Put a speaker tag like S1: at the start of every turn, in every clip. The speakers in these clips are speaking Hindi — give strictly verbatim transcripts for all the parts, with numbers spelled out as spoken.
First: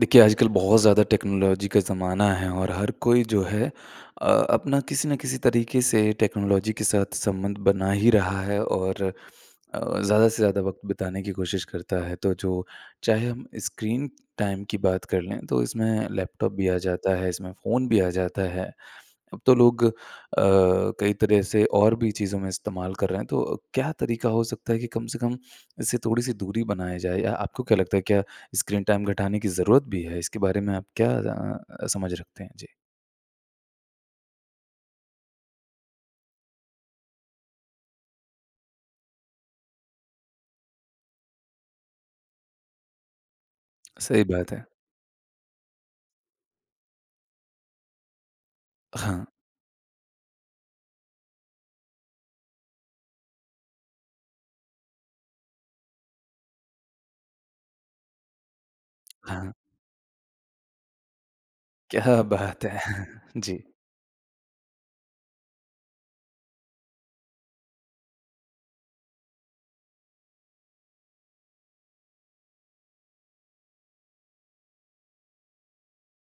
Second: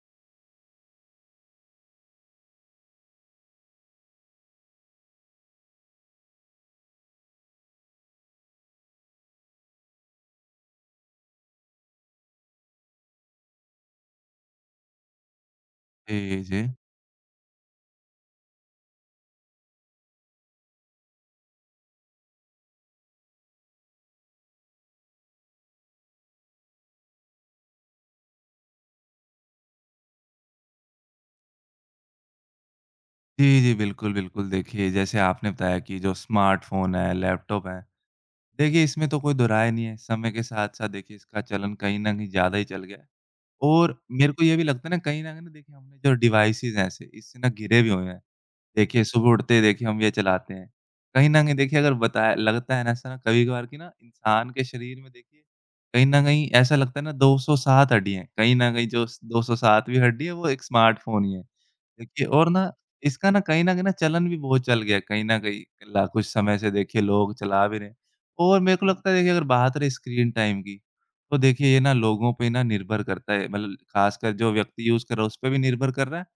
S1: देखिए, आजकल बहुत ज़्यादा टेक्नोलॉजी का ज़माना है और हर कोई जो है अ, अपना किसी न किसी तरीके से टेक्नोलॉजी के साथ संबंध बना ही रहा है और अ, ज़्यादा से ज़्यादा वक़्त बिताने की कोशिश करता है। तो जो चाहे हम स्क्रीन टाइम की बात कर लें, तो इसमें
S2: जी,
S1: लैपटॉप
S2: जी।
S1: भी आ जाता है, इसमें फ़ोन भी आ जाता है। अब तो लोग अ, कई तरह से और भी चीज़ों में इस्तेमाल कर रहे हैं, तो क्या तरीका हो सकता है कि कम से कम इससे थोड़ी-सी दूरी बनाया जाए? या आपको क्या लगता है, क्या स्क्रीन टाइम घटाने की ज़रूरत भी है? इसके बारे में आप क्या अ, समझ रखते हैं? जी।
S2: जी, जी, बिल्कुल, बिल्कुल। देखिए, जैसे आपने बताया कि जो स्मार्टफ़ोन है, लैपटॉप है, देखिए इसमें तो कोई दो राय नहीं है। समय के साथ-साथ देखिए इसका चलन कहीं न कहीं ज़्यादा ही चल गया है। और
S1: सही
S2: मेरे को
S1: बात
S2: ये भी
S1: है।
S2: लगता है ना कहीं न कहीं ना, देखिए हमने जो डिवाइसेज़ हैं ऐसे, इससे ना घिरे भी हुए हैं। देखिए
S1: हाँ,
S2: सुबह उठते ही देखिए हम ये चलाते हैं। कहीं न कहीं देखिए अगर बताया लगता है ना ऐसा ना कभी-कभार कि ना इंसान के शरीर में देखिए कहीं न कहीं ऐसा लगता है ना दो सौ सात हड्डी हैं। कहीं न कहीं जो
S1: हाँ।
S2: 207वीं हड्डी है वो एक स्मार्टफ़ोन ही है।
S1: क्या
S2: देखिए और
S1: बात
S2: ना
S1: है!
S2: इसका ना
S1: जी।
S2: कहीं न कहीं ना चलन भी बहुत चल गया है, कहीं न कहीं ला कुछ समय से देखिए लोग चला भी रहे हैं। और मेरे को लगता है देखिए अगर बात रही स्क्रीन टाइम की, तो देखिए ये ना लोगों पे ना निर्भर करता है, मतलब ख़ासकर जो व्यक्ति यूज़ कर रहा है उस पे भी निर्भर कर रहा है।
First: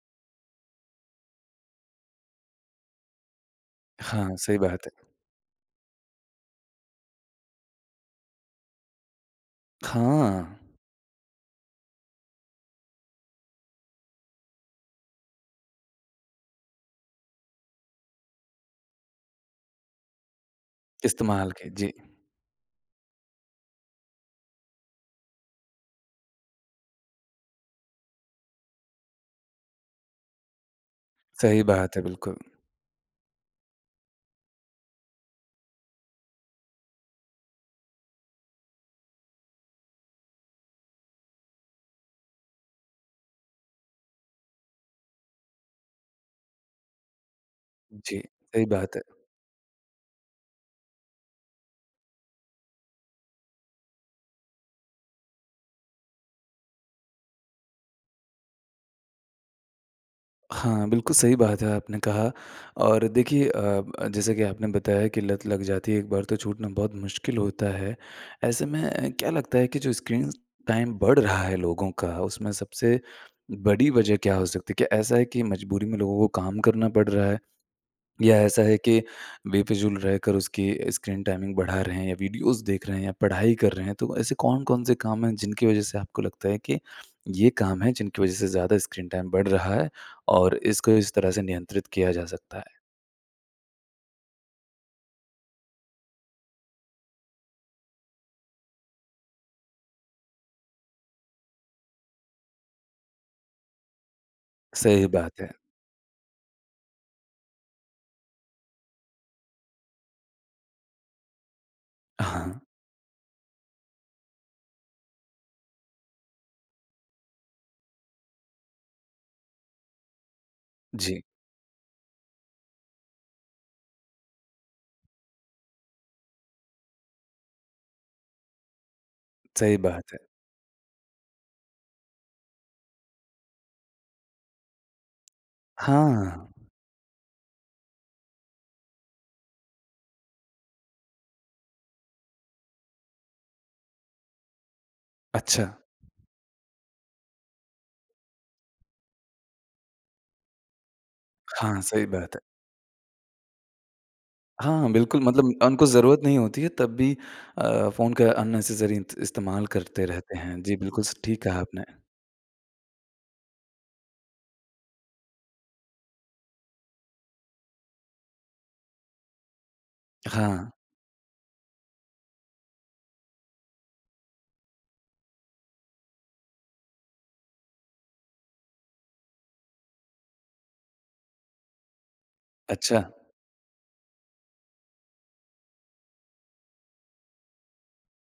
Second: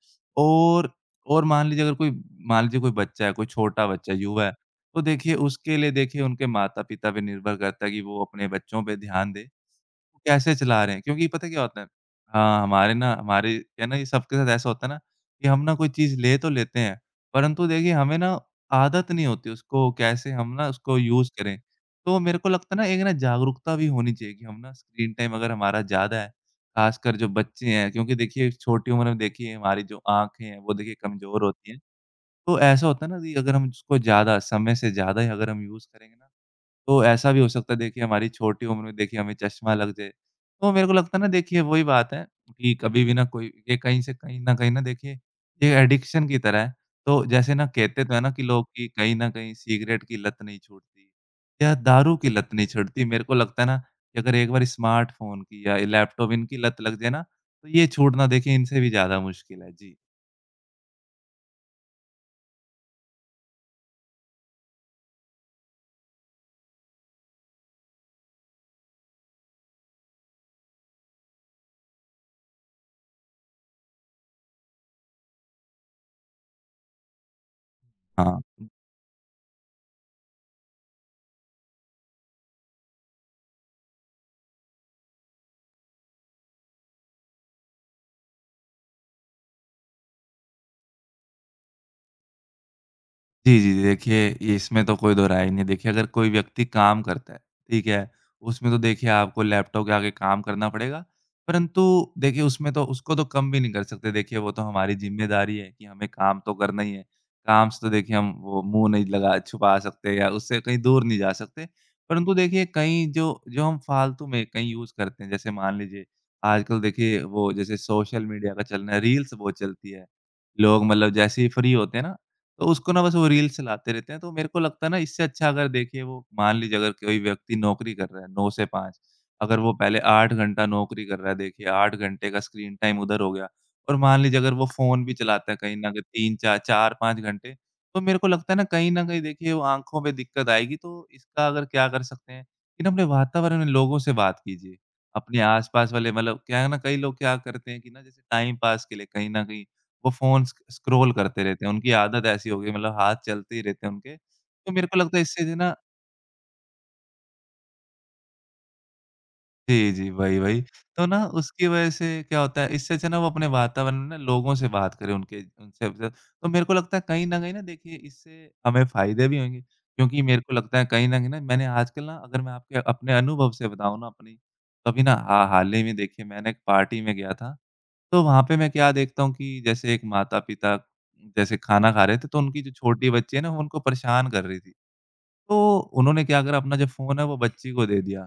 S2: और और मान लीजिए अगर कोई मान लीजिए कोई बच्चा है, कोई छोटा बच्चा है,
S1: हाँ,
S2: युवा है,
S1: सही बात
S2: तो
S1: है।
S2: देखिए उसके लिए देखिए उनके माता-पिता पे निर्भर करता है कि वो अपने बच्चों पे ध्यान दें।
S1: हाँ,
S2: कैसे चला रहे हैं? क्योंकि पता है क्या होता है? हाँ, हमारे ना हमारे क्या है ना, ये सबके साथ ऐसा होता है ना कि हम ना कोई चीज़ ले तो लेते हैं, परंतु देखिए हमें ना आदत नहीं होती उसको कैसे हम ना उसको यूज़
S1: इस्तेमाल
S2: करें।
S1: के। जी,
S2: तो मेरे को लगता है ना एक ना जागरूकता भी होनी चाहिए कि हम ना स्क्रीन टाइम अगर हमारा ज़्यादा है, ख़ासकर जो बच्चे हैं, क्योंकि देखिए छोटी उम्र में देखिए हमारी जो आँखें हैं वो देखिए कमज़ोर
S1: सही
S2: होती हैं।
S1: बात है, बिल्कुल।
S2: तो ऐसा होता है ना कि अगर हम उसको ज़्यादा समय से ज़्यादा ही अगर हम यूज़ करेंगे ना, तो ऐसा भी हो सकता है देखिए हमारी छोटी उम्र में देखिए हमें चश्मा लग जाए। तो मेरे को लगता है ना देखिए वही बात है कि कभी भी ना कोई ये कहीं से कहीं न कहीं ना देखिए ये एडिक्शन की तरह है। तो जैसे ना कहते तो
S1: जी,
S2: है ना कि
S1: सही
S2: लोग कि
S1: बात है।
S2: कहीं न कहीं सिगरेट की लत नहीं छूटती या दारू की लत नहीं छूटती। मेरे को लगता है ना कि अगर एक बार स्मार्टफ़ोन की या लैपटॉप इनकी लत लग जाए ना, तो ये छूटना देखिए इनसे भी ज़्यादा मुश्किल है। जी।
S1: हाँ, बिल्कुल सही बात है आपने कहा। और देखिए अ, जैसा कि आपने बताया कि लत लग जाती है एक बार तो छूटना बहुत मुश्किल होता है। ऐसे में अ, क्या लगता है कि जो स्क्रीन टाइम बढ़ रहा है लोगों का उसमें सबसे बड़ी वजह क्या हो सकती है? क्या ऐसा है कि मजबूरी में लोगों को काम करना पड़ रहा है? या
S2: हाँ।
S1: ऐसा है कि बेफिजूल रहकर उसकी स्क्रीन टाइमिंग बढ़ा रहे हैं या वीडियोस देख रहे हैं या पढ़ाई कर रहे हैं, तो ऐसे कौन-कौन से काम हैं जिनकी वजह से आपको लगता है कि ये काम है जिनकी वजह से ज़्यादा स्क्रीन टाइम बढ़ रहा है और इसको इस तरह से नियंत्रित किया जा सकता है?
S2: जी, जी, जी। देखिए, ये इसमें तो कोई दो राय ही नहीं है। देखिए, अगर कोई व्यक्ति काम करता है, ठीक है? उसमें तो देखिए आपको लैपटॉप के आगे काम करना पड़ेगा, परंतु देखिए उसमें तो उसको तो कम भी नहीं कर सकते। देखिए, वो तो हमारी
S1: सही बात है।
S2: ज़िम्मेदारी है कि हमें काम तो करना ही है। काम से तो देखिए हम वो मुँह नहीं लगा छुपा सकते या उससे कहीं दूर नहीं जा सकते। परंतु
S1: हाँ,
S2: देखिए, कहीं जो जो हम फ़ालतू में कहीं यूज़ करते हैं, जैसे मान लीजिए आजकल देखिए वो जैसे सोशल मीडिया का चलना है, रील्स बहुत चलती है। लोग मतलब
S1: जी,
S2: जैसे ही फ्री होते हैं ना, तो उसको ना बस वो रील चलाते रहते हैं, तो मेरे को लगता है ना इससे अच्छा अगर देखिए वो मान लीजिए अगर कोई व्यक्ति नौकरी कर रहा है नौ से पाँच, अगर वो
S1: सही
S2: पहले
S1: बात है।
S2: आठ घंटा नौकरी कर रहा है, देखिए आठ घंटे का स्क्रीन टाइम उधर हो गया, और मान लीजिए अगर वो फ़ोन भी चलाता है कहीं न कहीं
S1: हाँ,
S2: तीन चार चार पाँच घंटे, तो मेरे को लगता है ना कहीं न कहीं देखिए वो आँखों में दिक्कत आएगी। तो इसका अगर क्या कर सकते हैं कि ना अपने वातावरण में लोगों से बात कीजिए, अपने
S1: अच्छा।
S2: आस-पास वाले मतलब क्या है ना, कई लोग क्या करते हैं कि ना जैसे टाइम पास के लिए कहीं न कहीं वो फ़ोन स्क स्क्रॉल करते रहते हैं,
S1: हाँ,
S2: उनकी
S1: सही
S2: आदत
S1: बात है।
S2: ऐसी हो गई, मतलब हाथ चलते ही रहते हैं उनके। तो मेरे
S1: हाँ,
S2: को लगता
S1: बिल्कुल
S2: है इससे
S1: मतलब
S2: जो है ना।
S1: उनको ज़रूरत नहीं होती है तब भी अ, फ़ोन का अननेसेसरी इत इस्तेमाल
S2: जी,
S1: करते
S2: जी। वही,
S1: रहते
S2: वही।
S1: हैं। जी,
S2: तो
S1: बिल्कुल
S2: ना
S1: स ठीक कहा
S2: उसकी
S1: आपने।
S2: वज़ह से क्या होता है, इससे अच्छा ना वो अपने वातावरण में ना लोगों से बात करें उनके उनसे उनसे- तो मेरे को लगता है कहीं न कहीं ना देखिए इससे हमें फ़ायदे भी होंगे, क्योंकि मेरे को
S1: हाँ,
S2: लगता है कहीं न कहीं ना मैंने आजकल ना, अगर मैं आपके अपने अनुभव से बताऊँ ना अपनी, तो अभी ना हा हाल ही में देखिए मैंने एक पार्टी में गया था, तो वहाँ पे मैं क्या देखता हूँ कि जैसे एक माता-पिता जैसे खाना खा रहे थे, तो उनकी जो
S1: अच्छा।
S2: छोटी बच्ची है ना, वो उनको परेशान कर रही थी। तो उन्होंने क्या करा, अपना जो फ़ोन है वो बच्ची को दे दिया।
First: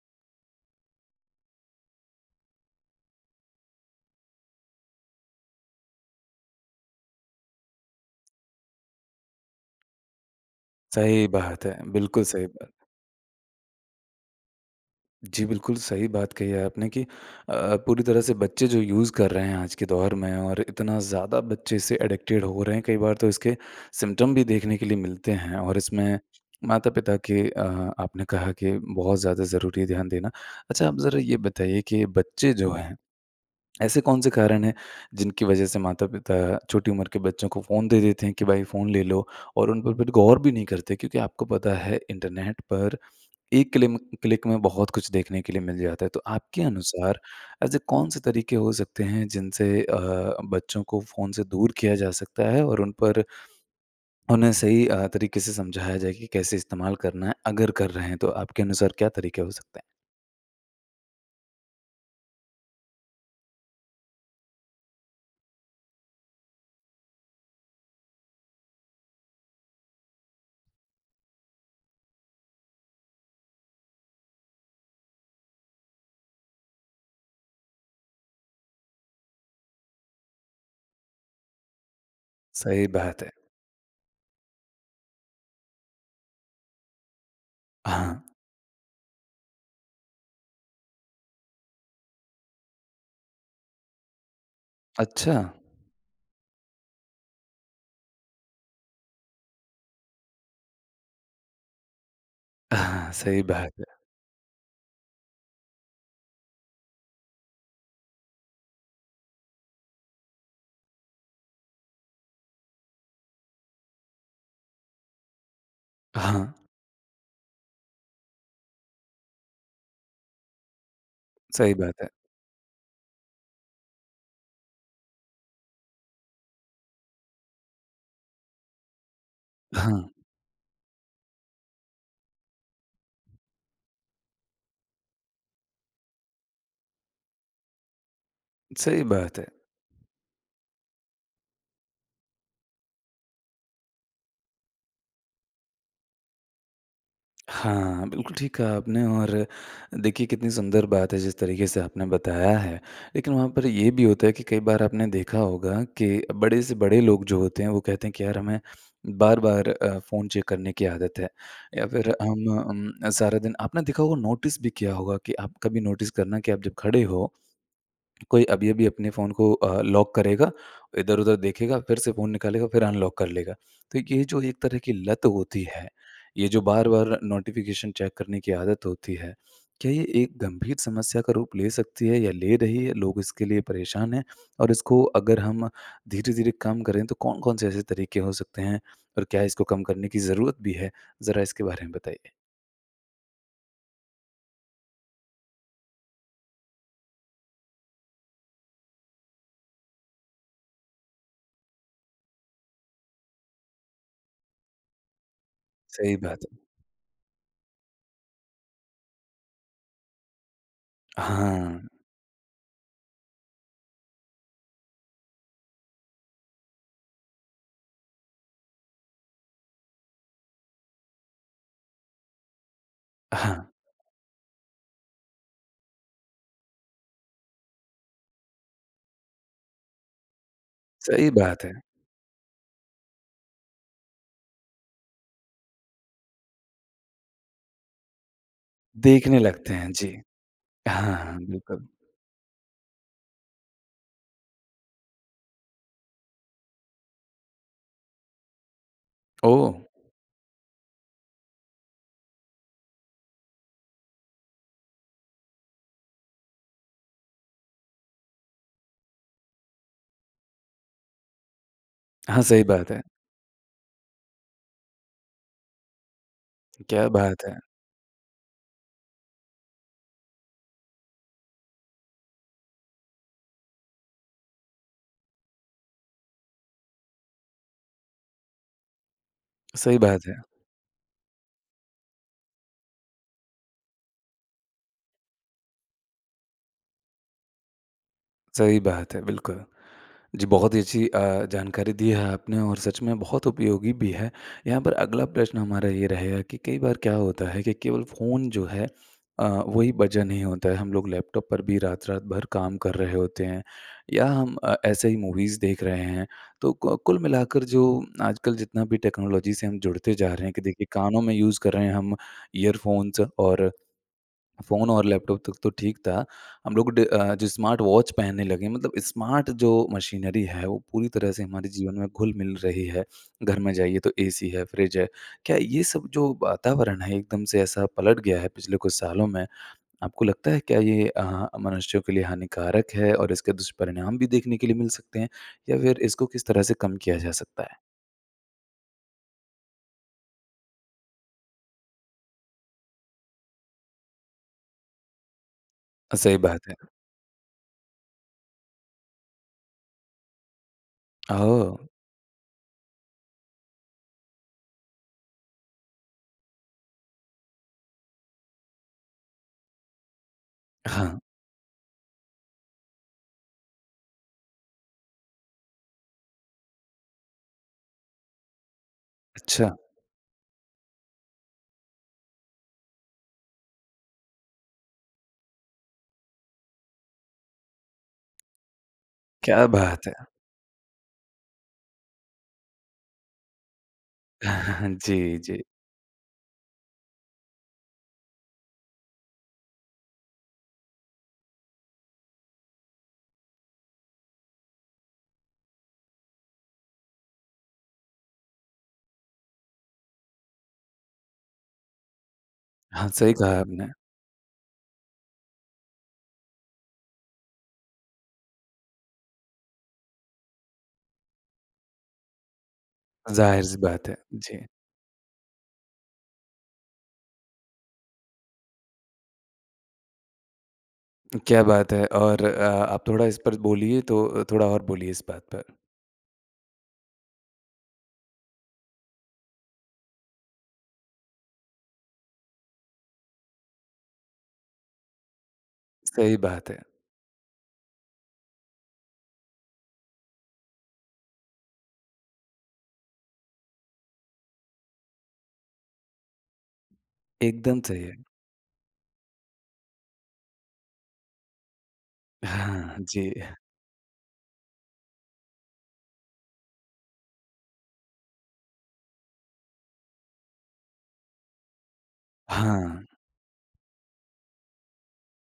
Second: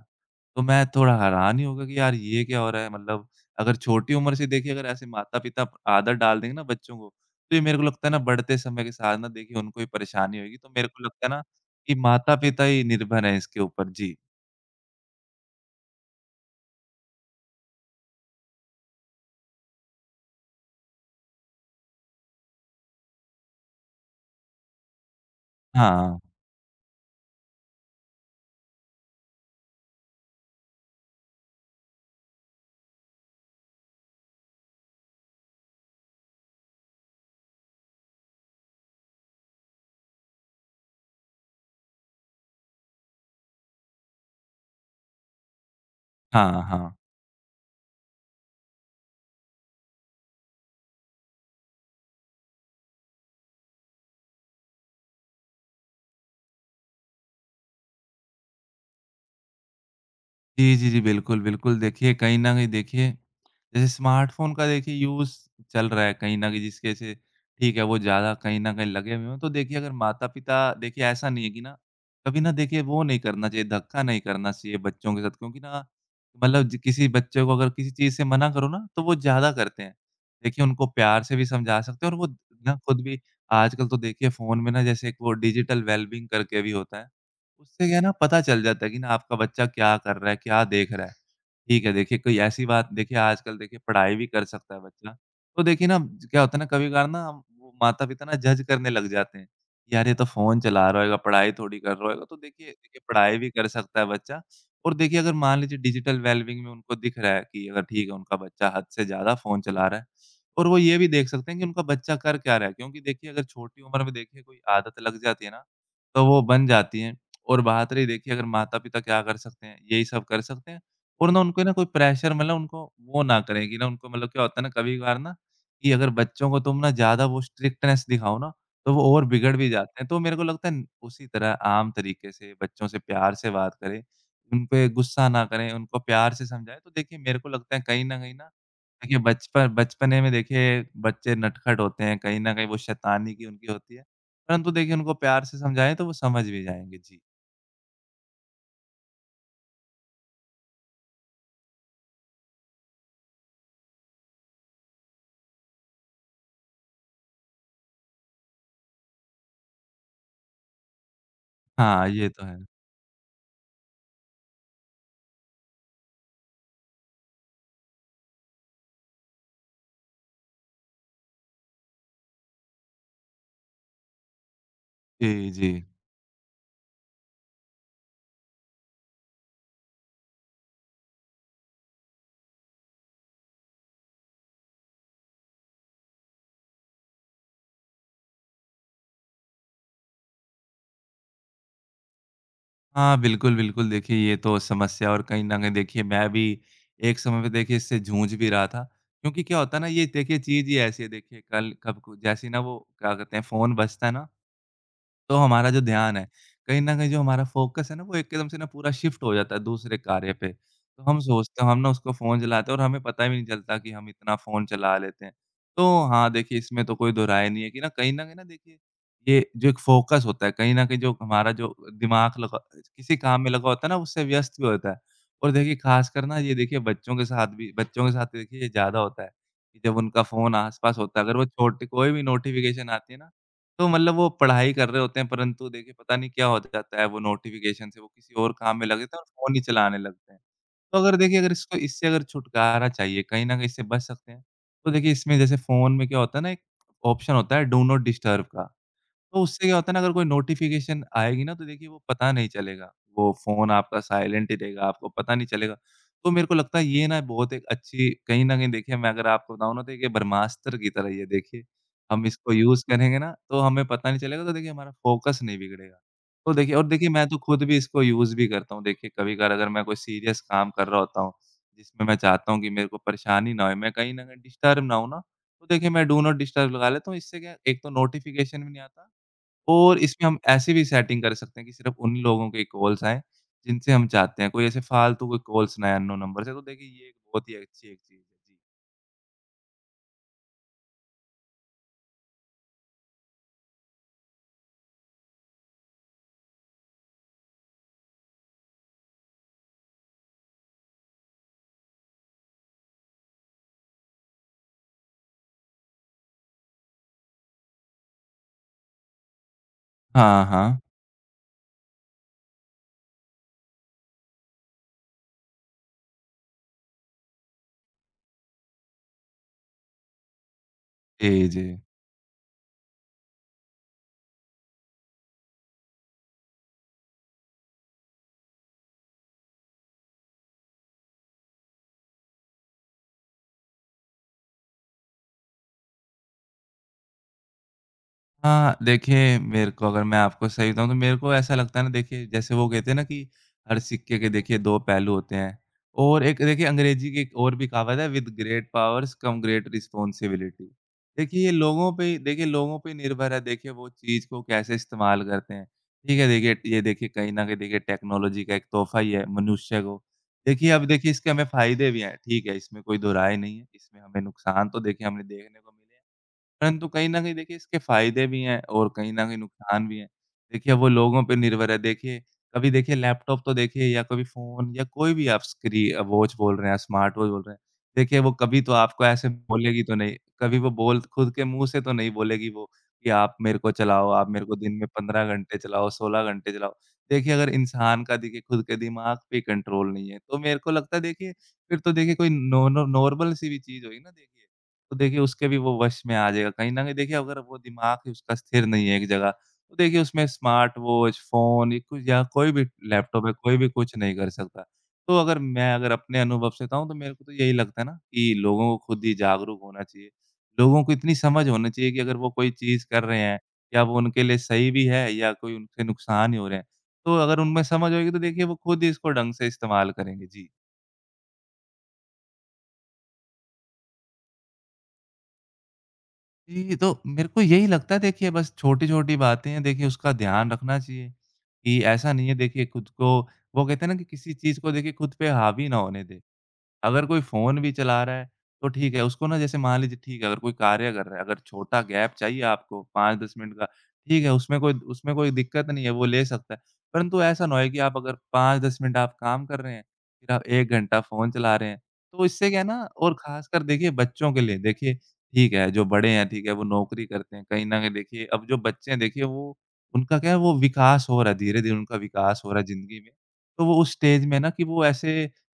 S2: तो मैं थोड़ा हैरान ही हो गया कि यार ये क्या हो रहा है? मतलब अगर छोटी उम्र से देखिए अगर ऐसे माता-पिता आदत डाल देंगे ना बच्चों को, तो ये मेरे को लगता है ना बढ़ते समय के साथ ना देखिए उनको ही परेशानी होएगी। तो मेरे को लगता
S1: सही
S2: है ना
S1: बात है।
S2: कि
S1: बिल्कुल सही
S2: माता-पिता
S1: बात।
S2: ही निर्भर हैं इसके ऊपर। जी।
S1: जी, बिल्कुल सही बात कही है आपने कि अ, पूरी तरह से बच्चे जो यूज़ कर रहे हैं आज के दौर में और इतना ज़्यादा बच्चे इससे एडिक्टेड हो रहे हैं, कई बार तो इसके सिम्पटम भी देखने के लिए मिलते हैं और इसमें
S2: हाँ,
S1: माता-पिता के अ, आपने कहा कि बहुत ज़्यादा ज़रूरी है ध्यान देना। अच्छा, आप ज़रा ये बताइए कि बच्चे जो हैं, ऐसे कौन-से कारण हैं जिनकी वजह से माता-पिता छोटी उम्र के बच्चों को फ़ोन दे देते हैं कि भाई फ़ोन ले लो और उन पर फिर गौर भी नहीं करते क्योंकि आपको पता है इंटरनेट पर एक क्लिम क्लिक में बहुत कुछ देखने के लिए मिल जाता है। तो
S2: हाँ,
S1: आपके
S2: हाँ।
S1: अनुसार ऐसे कौन-से तरीके हो सकते हैं जिनसे अ, बच्चों को फ़ोन से दूर किया जा सकता है और उन पर उन्हें सही अ, तरीके से समझाया जाए कि कैसे इस्तेमाल करना है? अगर कर रहे हैं तो आपके अनुसार क्या तरीके हो सकते हैं?
S2: जी, जी, जी। बिल्कुल, बिल्कुल। देखिए कहीं न कहीं देखिए जैसे स्मार्टफ़ोन का देखिए यूज़ चल रहा है, कहीं न कहीं जिसके से, ठीक है, वो ज़्यादा कहीं न कहीं लगे हुए हों, तो देखिए अगर माता-पिता, देखिए ऐसा नहीं है कि ना, कभी ना देखिए वो नहीं करना चाहिए, धक्का नहीं करना चाहिए बच्चों के साथ, क्योंकि ना मतलब ज किसी बच्चे को अगर किसी चीज़ से मना करो ना, तो वो ज़्यादा करते हैं। देखिए उनको प्यार से भी समझा सकते हैं, और वो ना
S1: सही
S2: खुद भी
S1: बात है।
S2: आजकल तो देखिए फ़ोन में ना जैसे एक वो डिजिटल वेल-बीइंग करके भी होता है, उससे क्या है ना
S1: हाँ,
S2: पता चल जाता है कि ना आपका बच्चा क्या कर रहा है, क्या देख रहा है। ठीक है, देखिए कोई ऐसी बात, देखिए आजकल देखिए पढ़ाई भी कर सकता है बच्चा।
S1: अच्छा।
S2: तो देखिए ना क्या होता है ना कभी-कभार ना हम वो माता-पिता ना जज करने लग जाते हैं। यार ये तो फ़ोन चला रहा होएगा, पढ़ाई थोड़ी कर रहा होएगा। तो देखिए देखिए
S1: हाँ,
S2: पढ़ाई
S1: सही
S2: भी कर
S1: बात
S2: सकता
S1: है।
S2: है बच्चा, और देखिए अगर मान लीजिए डिजिटल वेलबींग में उनको दिख रहा है कि अगर ठीक है उनका बच्चा हद से ज़्यादा फ़ोन चला रहा है, और वो ये भी देख सकते हैं कि उनका बच्चा कर क्या रहा है। क्योंकि देखिए अगर छोटी उम्र में देखिए कोई आदत लग जाती है ना, तो वो
S1: हाँ,
S2: बन जाती हैं। और बात रही देखिए अगर माता-पिता क्या कर सकते हैं, यही सब कर सकते हैं, और ना उनको ना
S1: सही
S2: कोई
S1: बात है।
S2: प्रेशर, मतलब उनको वो ना करें कि ना उनको, मतलब क्या होता है ना कभी-कभार ना कि अगर बच्चों को तुम ना ज़्यादा वो स्ट्रिक्टनेस दिखाओ ना, तो वो और बिगड़ भी जाते
S1: हाँ,
S2: हैं। तो मेरे को लगता है उसी तरह आम तरीके से बच्चों से प्यार से बात करें, उन पे गुस्सा ना करें, उनको प्यार से समझाएँ। तो देखिए मेरे को लगता है कहीं न कहीं ना,
S1: सही
S2: देखिए,
S1: बात है।
S2: बचपन बचपने में देखिए बच्चे नटखट होते हैं, कहीं न कहीं वो शैतानी की उनकी होती है, परंतु देखिए उनको प्यार से समझाएँ तो वो समझ भी जाएँगे। जी।
S1: हाँ, बिल्कुल ठीक कहा आपने। और देखिए कितनी सुंदर बात है जिस तरीके से आपने बताया है। लेकिन वहाँ पर ये भी होता है कि कई बार आपने देखा होगा कि बड़े से बड़े लोग जो होते हैं वो कहते हैं कि यार हमें बार-बार अ, फ़ोन चेक करने की आदत है या
S2: हाँ,
S1: फिर
S2: ये तो
S1: हम
S2: है।
S1: अम, सारा दिन आपने देखा होगा, नोटिस भी किया होगा कि आप कभी नोटिस करना कि आप जब खड़े हो कोई अभी-अभी अपने फ़ोन को अ, लॉक करेगा, इधर-उधर देखेगा, फिर से फ़ोन निकालेगा, फिर अनलॉक कर लेगा। तो ये जो एक तरह की लत
S2: जी,
S1: होती
S2: जी।
S1: है, ये जो बार-बार नोटिफ़िकेशन चेक करने की आदत होती है, क्या ये एक गंभीर समस्या का रूप ले सकती है या ले रही है? लोग इसके लिए परेशान हैं और इसको अगर हम धीरे-धीरे कम करें तो कौन-कौन से ऐसे तरीके हो सकते हैं और क्या इसको कम करने की ज़रूरत भी है? ज़रा इसके बारे में बताइए।
S2: हाँ, बिल्कुल, बिल्कुल। देखिए ये तो समस्या, और कहीं न कहीं देखिए मैं भी एक समय पे देखिए इससे जूझ भी रहा था, क्योंकि क्या होता है ना, ये देखिए चीज़ ही ऐसी है, देखिए कल कब को जैसे ही ना वो क्या कहते हैं फ़ोन बजता है ना, तो हमारा जो
S1: सही
S2: ध्यान है,
S1: बात है।
S2: कहीं न कहीं जो हमारा फ़ोकस है ना, वो एकदम से ना पूरा शिफ्ट हो जाता है दूसरे कार्य पे। तो हम सोचते हैं हम ना
S1: हाँ,
S2: उसको फ़ोन चलाते हैं और हमें पता भी नहीं चलता कि हम इतना फ़ोन चला लेते हैं। तो हाँ, देखिए इसमें तो कोई दो राय नहीं है कि ना कहीं न कहीं ना, देखिए, ये जो एक फ़ोकस होता है, कहीं न कहीं जो हमारा जो दिमाग लगा किसी काम में
S1: हाँ,
S2: लगा होता है ना, उससे व्यस्त भी होता है। और देखिए ख़ासकर ना ये देखिए बच्चों के साथ भी बच्चों के साथ देखिए ये ज़्यादा होता है, कि जब उनका फ़ोन आस-पास होता है,
S1: सही
S2: अगर वो
S1: बात है।
S2: छोटे, कोई भी नोटिफ़िकेशन आती है ना, तो मतलब वो पढ़ाई कर रहे होते हैं परंतु देखिए पता नहीं क्या हो जाता है, वो नोटिफ़िकेशन से वो किसी और काम में लग जाते हैं और
S1: देखने
S2: फ़ोन ही
S1: लगते हैं।
S2: चलाने
S1: जी।
S2: लगते हैं। तो
S1: हाँ,
S2: अगर
S1: हाँ,
S2: देखिए अगर इसको,
S1: बिल्कुल।
S2: इससे अगर छुटकारा चाहिए, कहीं न कहीं इससे बच सकते हैं, तो देखिए इसमें जैसे फ़ोन में क्या होता है ना, एक ऑप्शन होता है डू नॉट डिस्टर्ब का। तो उससे
S1: ओह!
S2: क्या होता है ना, अगर कोई नोटिफ़िकेशन आएगी ना तो देखिए वो पता नहीं चलेगा। वो फ़ोन आपका साइलेंट ही रहेगा, आपको पता नहीं चलेगा। तो मेरे को लगता है ये ना बहुत एक अच्छी, कहीं न कहीं देखिए मैं अगर आपको बताऊँ ना तो ये ब्रह्मास्त्र की तरह ही है देखिए। हम
S1: हाँ,
S2: इसको
S1: सही
S2: यूज़
S1: बात है।
S2: करेंगे ना तो हमें पता नहीं चलेगा तो देखिए हमारा फ़ोकस नहीं बिगड़ेगा। तो देखिए और
S1: क्या
S2: देखिए मैं तो
S1: बात है!
S2: खुद भी इसको यूज़ भी करता हूँ। देखिए कभी-कभार अगर मैं कोई सीरियस काम कर रहा होता हूँ, जिसमें मैं चाहता हूँ कि मेरे को परेशानी ना होए, मैं कहीं न कहीं डिस्टर्ब ना हूँ ना, तो देखिए मैं डू नॉट डिस्टर्ब लगा लेता हूँ। इससे क्या है एक तो नोटिफ़िकेशन भी नहीं आता और
S1: सही
S2: इसमें
S1: बात है,
S2: हम ऐसी भी सेटिंग कर सकते हैं कि सिर्फ़ उन लोगों के कॉल्स आएँ, जिनसे हम चाहते हैं। कोई ऐसे फ़ालतू के कॉल्स ना आएँ अननोन नंबर से। तो देखिए ये एक बहुत ही अच्छी एक चीज़ है। जी।
S1: सही बात है, बिल्कुल। जी, बहुत ही अच्छी अ, जानकारी दी है आपने और सच में बहुत उपयोगी भी है। यहाँ पर अगला प्रश्न हमारा ये रहेगा कि कई बार क्या होता है कि केवल फ़ोन जो है अ, वही वजह नहीं होता है। हम लोग लैपटॉप पर भी रात-रात भर काम कर रहे होते हैं या हम अ, ऐसे ही मूवीज़ देख रहे हैं। तो कु कुल मिलाकर जो आजकल जितना भी टेक्नोलॉजी से हम जुड़ते जा रहे
S2: हाँ,
S1: हैं कि
S2: हाँ।
S1: देखिए कानों में यूज़ कर रहे हैं हम ईयरफ़ोन्स और फ़ोन और लैपटॉप तक तो ठीक था। हम लोग ड अ, जो स्मार्ट वॉच पहनने लगे मतलब स्मार्ट जो मशीनरी है वो पूरी तरह से
S2: जी,
S1: हमारे
S2: जी।
S1: जीवन में घुल-मिल रही है। घर में जाइए तो एसी है, फ्रिज है। क्या ये सब जो वातावरण है एकदम से ऐसा पलट गया है पिछले कुछ सालों में? आपको लगता है क्या ये अ, मनुष्यों के लिए हानिकारक है और इसके दुष्परिणाम भी देखने के लिए मिल सकते हैं? या फिर इसको किस तरह से कम किया जा सकता है?
S2: हाँ, देखिए मेरे को अगर मैं आपको सही बताऊँ तो मेरे को ऐसा लगता है ना देखिए जैसे वो कहते हैं ना कि हर सिक्के के देखिए दो पहलू होते हैं और
S1: सही
S2: एक देखिए
S1: बात है।
S2: अंग्रेजी की एक और भी कहावत है with great powers come great responsibility. देखिए ये
S1: ओह!
S2: लोगों पे देखिए लोगों पे निर्भर है देखिए वो चीज़ को कैसे इस्तेमाल करते हैं। ठीक है, देखिए ये देखिए कहीं न कहीं देखिए टेक्नोलॉजी का एक तोहफ़ा ही है मनुष्य को। देखिए अब देखिए
S1: हाँ,
S2: इसके हमें फ़ायदे भी हैं, ठीक है, इसमें कोई दो राय नहीं है, इसमें हमें नुकसान तो देखिए हमें देखने को मिले हैं। परंतु कहीं न कहीं देखिए इसके फ़ायदे भी हैं और कहीं न कहीं
S1: अच्छा।
S2: नुकसान भी हैं। देखिए वो लोगों पे निर्भर है, देखिए कभी देखिए लैपटॉप तो देखिए या कभी फ़ोन या कोई भी आप स्क्री वॉच बोल रहे हैं, स्मार्ट वॉच बोल रहे हैं। देखिए वो कभी तो आपको ऐसे
S1: क्या
S2: बोलेगी तो
S1: बात
S2: नहीं,
S1: है!
S2: कभी वो बोल खुद के मुँह से तो नहीं बोलेगी वो कि आप मेरे को चलाओ, आप मेरे को दिन में पंद्रह
S1: जी,
S2: घंटे
S1: जी।
S2: चलाओ, सोलह घंटे चलाओ। देखिए अगर इंसान का देखिए खुद के दिमाग पे कंट्रोल नहीं है, तो मेरे को लगता है देखिए फिर तो देखिए कोई नॉर्मल नॉर्मल सी भी चीज़ होगी ना देखिए। तो देखिए उसके भी वो वश में आ जाएगा। कहीं न कहीं देखिए अगर वो दिमाग ही उसका स्थिर नहीं है एक जगह, तो देखिए उसमें स्मार्ट वॉच, फ़ोन ये कुछ या कोई भी
S1: हाँ,
S2: लैपटॉप है,
S1: सही
S2: कोई
S1: कहा
S2: भी
S1: आपने।
S2: कुछ नहीं कर सकता। तो अगर मैं अगर अपने अनुभव से बताऊँ तो मेरे को तो यही लगता है ना कि लोगों को खुद ही जागरूक होना चाहिए। लोगों को इतनी समझ होनी चाहिए कि अगर वो कोई चीज़ कर रहे हैं
S1: ज़ाहिर-सी
S2: या वो
S1: बात है।
S2: उनके लिए
S1: जी,
S2: सही भी है या कोई उनसे नुकसान ही हो रहे हैं। तो अगर उनमें समझ होएगी तो देखिए वो खुद ही इसको ढंग से इस्तेमाल करेंगे। जी।
S1: क्या बात है और अ, आप थोड़ा इस पर बोलिए तो अ, थोड़ा और बोलिए इस बात पर।
S2: जी, तो मेरे को यही लगता है देखिए बस छोटी-छोटी बातें हैं देखिए उसका ध्यान रखना चाहिए, कि ऐसा नहीं है देखिए खुद को वो कहते हैं ना कि किसी चीज़ को देखिए खुद पे हावी ना होने दें।
S1: सही बात है,
S2: अगर कोई फ़ोन भी चला रहा है, तो ठीक है, उसको ना जैसे मान लीजिए ठीक है, अगर कोई कार्य कर रहा है, अगर छोटा गैप चाहिए आपको पाँच दस मिनट का, ठीक है, उसमें कोई उसमें कोई दिक्कत नहीं है, वो ले सकता है। परंतु ऐसा ना होए कि
S1: एकदम
S2: आप
S1: सही
S2: अगर
S1: है।
S2: पाँच दस मिनट आप काम कर रहे हैं, फिर आप एक घंटा फ़ोन चला रहे हैं। तो इससे क्या है ना
S1: हाँ,
S2: और
S1: जी।
S2: ख़ासकर देखिए बच्चों के लिए, देखिए ठीक है, जो बड़े हैं, ठीक है, वो नौकरी करते हैं, कहीं न कहीं देखिए अब जो बच्चे हैं, देखिए वो उनका क्या है, वो विकास हो रहा है, धीरे-धीरे उनका विकास हो रहा है ज़िंदगी
S1: हाँ,
S2: में। तो वो उस स्टेज में है ना कि वो ऐसे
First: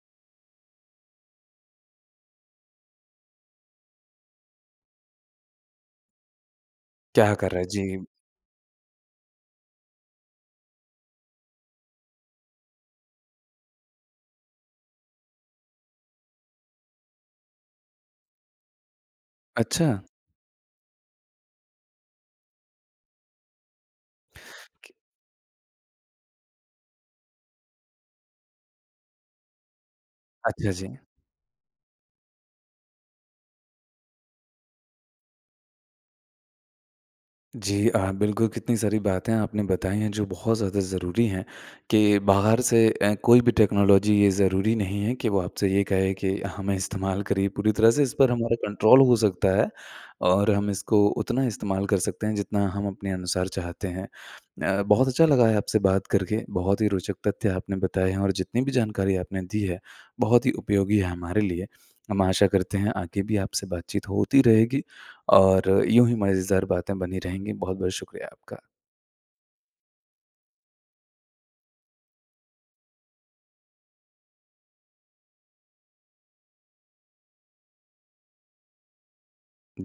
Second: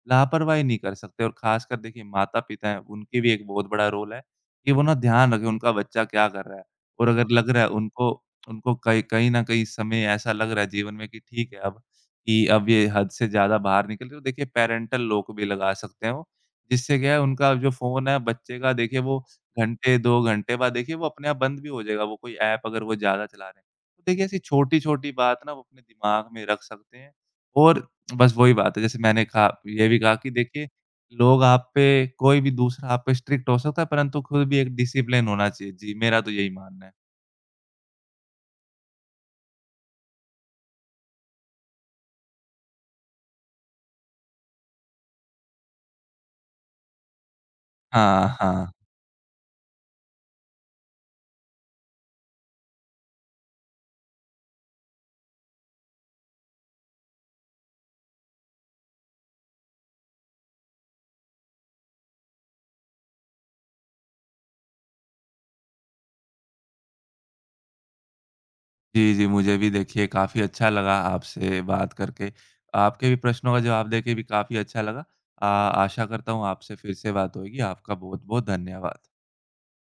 S2: लापरवाही नहीं कर सकते और ख़ासकर देखिए माता-पिता हैं, उनकी भी एक बहुत बड़ा रोल है कि वो ना ध्यान रखें उनका बच्चा क्या कर रहा है और अगर
S1: क्या
S2: लग
S1: कर रहा
S2: रहा
S1: है?
S2: है
S1: जी,
S2: उनको उनको कहीं कहीं न कहीं समय ऐसा लग रहा है जीवन में कि ठीक है अब कि अब ये हद से ज़्यादा बाहर निकल रही है, तो देखिए पैरेंटल लॉक भी लगा सकते हो, जिससे क्या है उनका जो फ़ोन है बच्चे का देखिए वो
S1: अच्छा।
S2: घंटे दो घंटे बाद देखिए वो अपने आप बंद भी हो जाएगा, वो कोई ऐप अगर वो ज़्यादा चला रहे हैं। तो देखिए ऐसी छोटी-छोटी बात ना वो अपने दिमाग में रख सकते हैं और बस वही बात है, जैसे मैंने कहा ये भी कहा कि देखिए,
S1: अच्छा जी।
S2: लोग आप पे कोई भी दूसरा आप पे स्ट्रिक्ट हो सकता है, परंतु खुद भी एक डिसिप्लिन होना चाहिए। जी, मेरा तो यही मानना है।
S1: जी अ, बिल्कुल, कितनी सारी बातें आपने बताई हैं जो बहुत ज़्यादा ज़रूरी हैं कि बाहर से अ, कोई भी टेक्नोलॉजी ये ज़रूरी नहीं है कि वो आपसे ये कहे कि हमें इस्तेमाल करिए, पूरी तरह से इस
S2: हाँ,
S1: पर हमारा
S2: हाँ।
S1: कंट्रोल हो सकता है और हम इसको उतना इस्तेमाल कर सकते हैं जितना हम अपने अनुसार चाहते हैं। अ, बहुत अच्छा लगा है आपसे बात करके, बहुत ही रोचक तथ्य आपने बताए हैं और जितनी भी जानकारी आपने दी है, बहुत ही उपयोगी है हमारे लिए। हम आशा करते हैं आगे भी आपसे बातचीत होती रहेगी और यूँ ही मज़ेदार बातें बनी रहेंगी। बहुत-बहुत शुक्रिया आपका।
S2: जी, जी, मुझे भी देखिए काफ़ी अच्छा लगा आपसे बात करके। आपके भी प्रश्नों का जवाब देके भी काफ़ी अच्छा लगा। अ, आशा करता हूँ आपसे फिर से बात होएगी। आपका बहुत-बहुत धन्यवाद।
S1: जी।